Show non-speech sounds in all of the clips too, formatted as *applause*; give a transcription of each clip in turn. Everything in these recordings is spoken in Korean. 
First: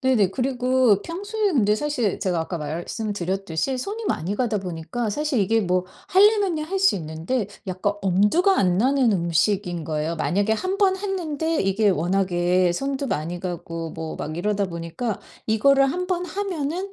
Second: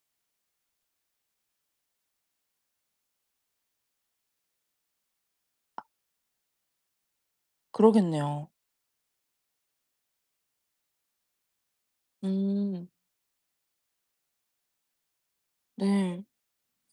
네네. 그리고 평소에 근데 사실 제가 아까 말씀드렸듯이 손이 많이 가다 보니까 사실 이게 아 뭐 하려면야 할 수 있는데 약간 그러겠네요. 엄두가 안 나는 음식인 거예요. 만약에 1 번 했는데 이게 워낙에 음. 손도 많이 가고 뭐 막 이러다 보니까 이거를 1 번 네. 하면은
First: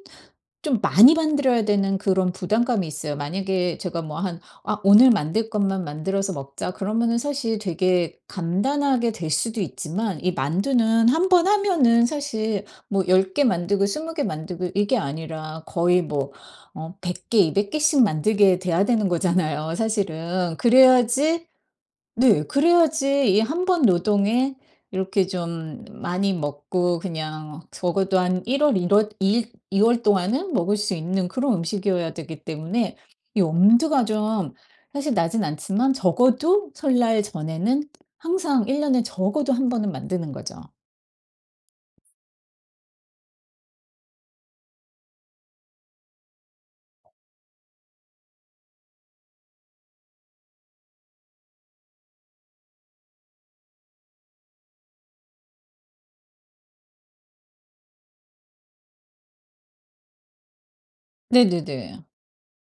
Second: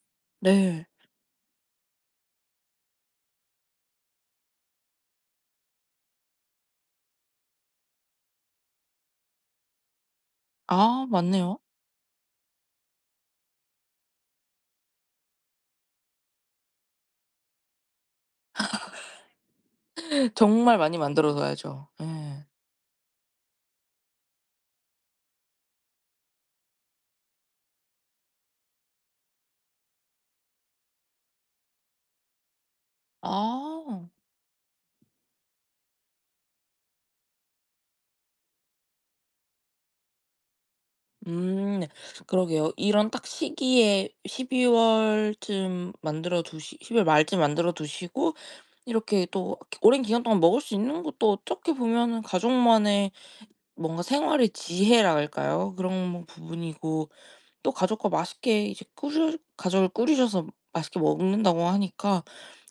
좀 네. 많이 만들어야 되는 그런 부담감이 있어요. 만약에 제가 뭐 한 '아 오늘 만들 것만 만들어서 먹자.' 그러면은 사실 되게 간단하게 될 수도 있지만 이 아. 만두는 1 번 맞네요. 하면은 사실 뭐 10 개 만들고 20 개 만들고 이게 아니라 거의 뭐 어 100 개, 200 개씩 만들게 돼야 되는 거잖아요 *laughs* 사실은. 정말 많이 만들어 그래야지 둬야죠. 네 예. 그래야지 이 1 번 노동에 이렇게 좀 많이 먹고 그냥 적어도 한 1 월, 1 월 이일 2 월 동안은 먹을 수 있는 그런 음식이어야 되기 때문에 이 엄두가 아. 좀 사실 나진 않지만 적어도 설날 전에는 항상 1 년에 적어도 1 번은 만드는 거죠. 음 그러게요. 이런 딱 시기에 12 월쯤 만들어 두시 12 월 말쯤 만들어 두시고 이렇게 또 오랜 기간동안 먹을 수 있는 것도 어떻게 보면은 가족만의 뭔가 생활의 지혜랄까요? 그런 부분이고 또 가족과 맛있게 이제 꾸주 가족을 꾸리셔서 맛있게 먹는다고 네네네. 하니까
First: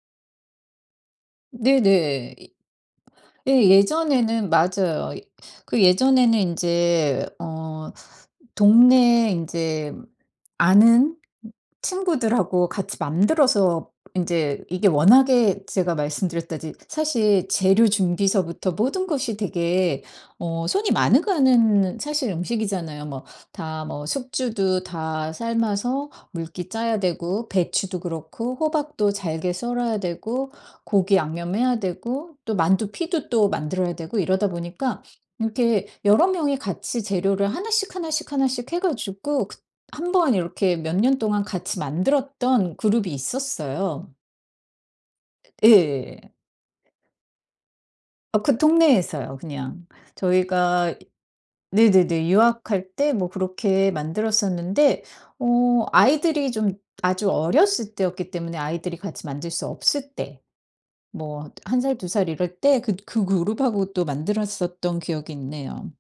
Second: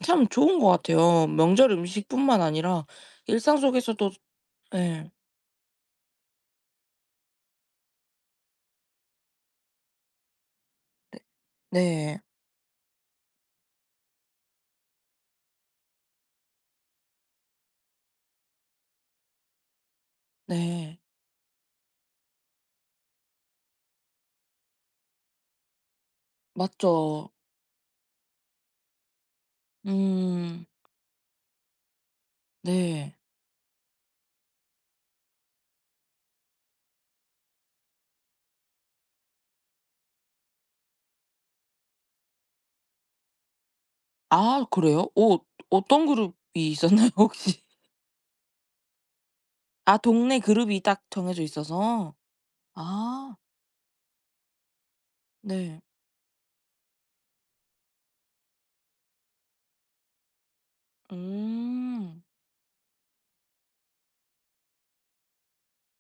참 좋은 것 같아요. 명절 네네. 음식뿐만 이 아니라 일상 예 속에서도 예전에는 네. 맞아요. 그 예전에는 인제 어 동네 인제 아는 네. 친구들하고 같이 만들어서 인제 이게 워낙에 제가 말씀드렸다드 사실 재료 준비서부터 모든 것이 되게 어 손이 네. 많이 가는 사실 음식이잖아요. 뭐 다 뭐 숙주도 다 삶아서 물기 짜야 맞죠. 되고 배추도 그렇고 호박도 잘게 썰어야 되고 음. 고기 양념해야 되고 또 만두 네. 피도 또 만들어야 되고 이러다 보니까 이렇게 여러 명이 같이 재료를 하나씩, 하나씩, 하나씩 해 가지고 그 한번 이렇게 몇 년 동안 같이 만들었던 그룹이 있었어요. 아 그래요? 어 어떤 예. 그룹이 있었나요? 혹시? 어 그 동네에서요 그냥. 아 동네 그룹이 저희가 딱 정해져 있어서. 네네네 유학할 때 뭐 아. 그렇게 만들었었는데 네. 어 아이들이 좀 아주 어렸을 때였기 때문에 아이들이 같이 만들 수 없을 때. 뭐 1 살, 2 음. 살 이럴 때 그 그 그룹하고 또 만들었었던 기억이 있네요.